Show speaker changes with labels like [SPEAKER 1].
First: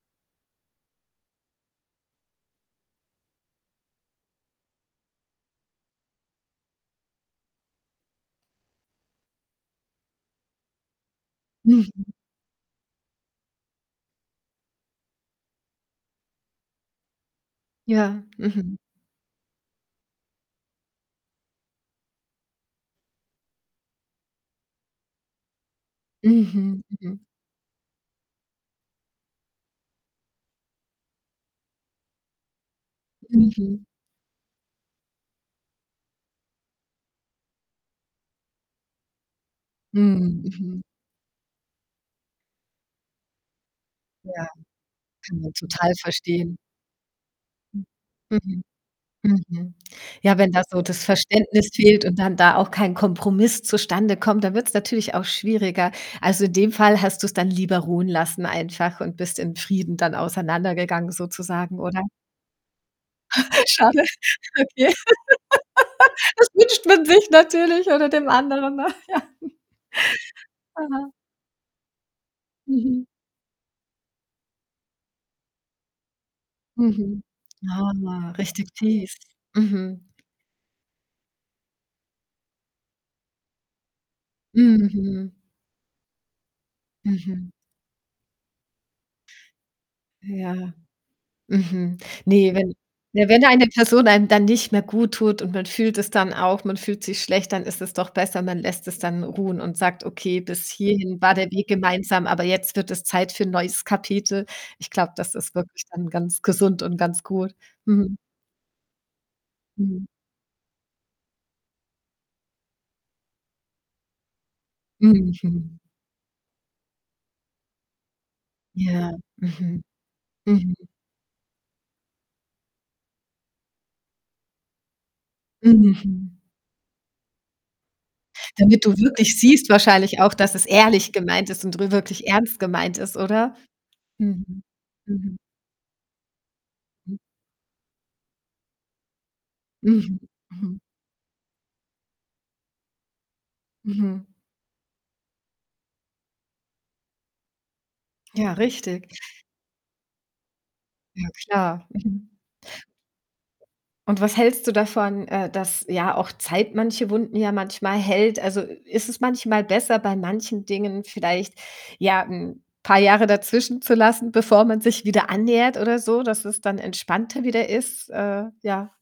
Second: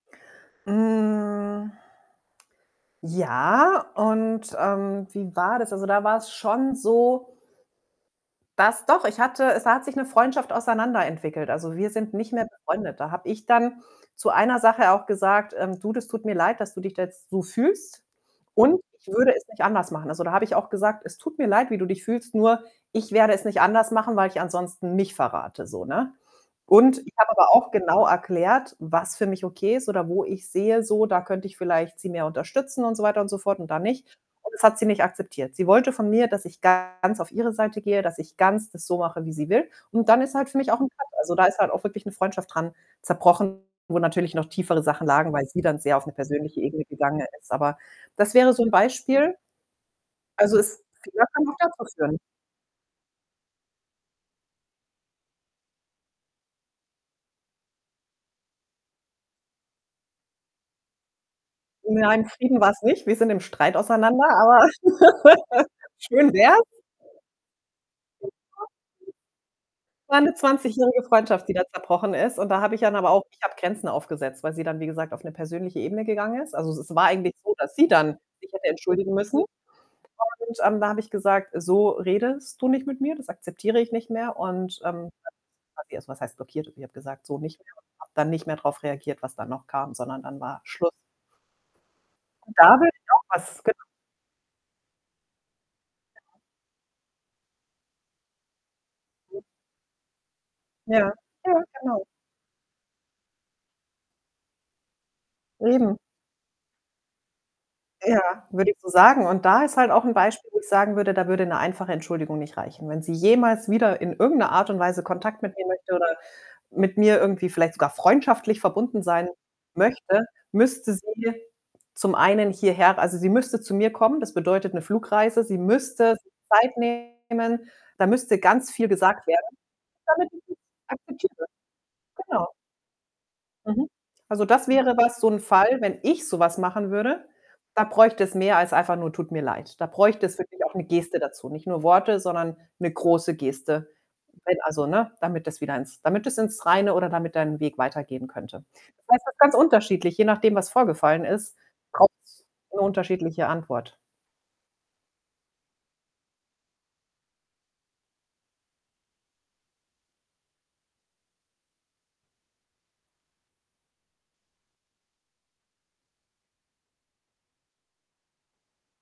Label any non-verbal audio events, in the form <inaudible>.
[SPEAKER 1] Hm ja, und, ähm, wie war das? Also, da war‘s schon so dass doch, ich hatte es hat sich 'ne Freundschaft auseinander entwickelt. Also, wir
[SPEAKER 2] Mhm.
[SPEAKER 1] sind nicht mehr befreundet. Da habe ich dann zu einer Sache auch gesagt, ähm: „Du, das tut mir leid, dass du dich da jetzt so fühlst
[SPEAKER 2] Ja, mhm.
[SPEAKER 1] und ich würde es nicht anders machen.“ Also, da habe ich auch gesagt: „Es tut mir leid, wie du dich fühlst, nur ich werde es nicht anders machen, weil ich ansonsten mich verrate“, so, ne?
[SPEAKER 2] Mhm,
[SPEAKER 1] Und ich
[SPEAKER 2] mhm.
[SPEAKER 1] habe aber auch genau erklärt, was für mich okay ist oder wo ich sehe so, da könnte ich vielleicht sie mehr unterstützen und so weiter und so fort und da
[SPEAKER 2] Mhm.
[SPEAKER 1] nicht und das hat sie nicht akzeptiert. Sie wollte von mir, dass ich ganz auf ihre Seite gehe, dass ich ganz das so mache, wie sie will und dann ist
[SPEAKER 2] Mhm,
[SPEAKER 1] halt für mich auch
[SPEAKER 2] mhm.
[SPEAKER 1] 'n Cut, also, da ist halt auch wirklich 'ne Freundschaft dran zerbrochen, wo natürlich noch
[SPEAKER 2] Ja,
[SPEAKER 1] tiefere Sachen lagen,
[SPEAKER 2] kann
[SPEAKER 1] weil
[SPEAKER 2] man
[SPEAKER 1] sie dann
[SPEAKER 2] total
[SPEAKER 1] sehr auf 'ne
[SPEAKER 2] verstehen.
[SPEAKER 1] persönliche Ebene gegangen ist. Aber
[SPEAKER 2] Hm.
[SPEAKER 1] das wäre so
[SPEAKER 2] Mhm,
[SPEAKER 1] 'n Beispiel.
[SPEAKER 2] mhm. Ja, wenn
[SPEAKER 1] Also
[SPEAKER 2] da so
[SPEAKER 1] es
[SPEAKER 2] das Verständnis
[SPEAKER 1] <unintelligible>
[SPEAKER 2] fehlt
[SPEAKER 1] führen.
[SPEAKER 2] und dann da auch kein Kompromiss zustande kommt, da wird‘s natürlich auch schwieriger. Also, in dem Fall hast du‘s dann lieber ruhen lassen einfach und bist in Frieden dann auseinandergegangen sozusagen, oder?
[SPEAKER 1] Nein, Frieden war‘s nicht. Wir sind im
[SPEAKER 2] <chuckles>
[SPEAKER 1] Streit
[SPEAKER 2] Schade.
[SPEAKER 1] auseinander, aber
[SPEAKER 2] Okay.
[SPEAKER 1] <laughs> schön
[SPEAKER 2] <laughs> Das
[SPEAKER 1] wär‘s.
[SPEAKER 2] wünscht man sich natürlich oder dem
[SPEAKER 1] <unintelligible>
[SPEAKER 2] anderen noch, ja.
[SPEAKER 1] war 'ne zwanzigjährige
[SPEAKER 2] Aha.
[SPEAKER 1] Freundschaft, die da zerbrochen ist und da habe ich dann
[SPEAKER 2] Mhm.
[SPEAKER 1] aber auch ich habe Grenzen aufgesetzt, weil sie dann wie gesagt auf 'ne persönliche Ebene gegangen ist. Also es es war
[SPEAKER 2] Mhm.
[SPEAKER 1] eigentlich so, dass sie
[SPEAKER 2] Oh,
[SPEAKER 1] dann
[SPEAKER 2] war
[SPEAKER 1] sich hätte
[SPEAKER 2] richtig
[SPEAKER 1] entschuldigen
[SPEAKER 2] tief,
[SPEAKER 1] müssen
[SPEAKER 2] mhm.
[SPEAKER 1] und, ähm, da habe ich gesagt: „So redest du nicht mit mir, das akzeptiere ich nicht mehr.“ Und, ähm,
[SPEAKER 2] Mhm.
[SPEAKER 1] <unintelligible> was heißt blockiert? Ich habe gesagt: „So
[SPEAKER 2] Mhm.
[SPEAKER 1] nicht mehr“ und habe dann nicht mehr drauf reagiert, was dann noch kam, sondern dann war
[SPEAKER 2] Ja.
[SPEAKER 1] Schluss.
[SPEAKER 2] Mhm. Ne,
[SPEAKER 1] Und
[SPEAKER 2] wenn
[SPEAKER 1] da würde ich auch
[SPEAKER 2] ne, wenn
[SPEAKER 1] was
[SPEAKER 2] eine
[SPEAKER 1] genau.
[SPEAKER 2] Person einem dann nicht mehr guttut und man fühlt es dann
[SPEAKER 1] <unintelligible>
[SPEAKER 2] auch, man fühlt sich schlecht, dann ist es doch besser, man lässt es dann
[SPEAKER 1] <unintelligible>
[SPEAKER 2] ruhen und sagt: „Okay, bis
[SPEAKER 1] Ja.
[SPEAKER 2] hierhin war der
[SPEAKER 1] Ja,
[SPEAKER 2] Weg
[SPEAKER 1] genau.
[SPEAKER 2] gemeinsam, aber jetzt wird es Zeit für ‘n neues Kapitel.“ Ich glaube, das ist wirklich
[SPEAKER 1] Eben.
[SPEAKER 2] dann ganz gesund und ganz gut, mhm.
[SPEAKER 1] Ja, würde ich so sagen, und da ist halt auch
[SPEAKER 2] Mhm.
[SPEAKER 1] 'n Beispiel, wo ich sagen würde, da würde ‘ne einfache Entschuldigung nicht reichen. Wenn sie jemals wieder in irgend 'ne Art und Weise Kontakt mit mir
[SPEAKER 2] Mhm.
[SPEAKER 1] möchte oder mit mir irgendwie vielleicht sogar freundschaftlich verbunden
[SPEAKER 2] Ja,
[SPEAKER 1] sein
[SPEAKER 2] mhm.
[SPEAKER 1] möchte,
[SPEAKER 2] Mhm.
[SPEAKER 1] müsste sie zum einen hierher also, sie müsste zu mir kommen. Das bedeutet 'ne Flugreise, sie müsste
[SPEAKER 2] Mhm.
[SPEAKER 1] sich Zeit nehmen, da müsste ganz
[SPEAKER 2] Damit
[SPEAKER 1] viel
[SPEAKER 2] du
[SPEAKER 1] gesagt
[SPEAKER 2] wirklich
[SPEAKER 1] werden,
[SPEAKER 2] siehst wahrscheinlich
[SPEAKER 1] damit
[SPEAKER 2] auch,
[SPEAKER 1] ich
[SPEAKER 2] dass
[SPEAKER 1] es
[SPEAKER 2] es ehrlich
[SPEAKER 1] akzeptiere.
[SPEAKER 2] gemeint ist und rü wirklich
[SPEAKER 1] Genau.
[SPEAKER 2] ernst gemeint ist, oder?
[SPEAKER 1] Mhm. Also,
[SPEAKER 2] Mhm,
[SPEAKER 1] das wäre was so
[SPEAKER 2] mhm.
[SPEAKER 1] 'n Fall, wenn ich so was machen
[SPEAKER 2] Hm.
[SPEAKER 1] würde, da bräuchte es mehr als einfach nur: „Tut mir leid.“ Da
[SPEAKER 2] Mhm,
[SPEAKER 1] bräuchte es wirklich auch
[SPEAKER 2] mhm.
[SPEAKER 1] 'ne Geste dazu. Nicht nur Worte, sondern 'ne große Geste,
[SPEAKER 2] Mhm.
[SPEAKER 1] wenn also, ne? Damit das wieder ins damit das ins Reine oder damit dein Weg weitergehen
[SPEAKER 2] Ja,
[SPEAKER 1] könnte. Das
[SPEAKER 2] richtig.
[SPEAKER 1] heißt, das ist ganz unterschiedlich, je nachdem, was vorgefallen
[SPEAKER 2] Ja
[SPEAKER 1] ist,
[SPEAKER 2] klar. Mhm.
[SPEAKER 1] braucht‘s 'ne unterschiedliche Antwort.
[SPEAKER 2] Und was hältst du davon, äh, dass ja auch Zeit manche Wunden ja manchmal heilt? Also, ist es manchmal besser, bei manchen Dingen vielleicht, ja, 'n paar Jahre dazwischen zu lassen, bevor man sich wieder annähert oder so, dass es dann entspannter wieder ist? Äh, ja.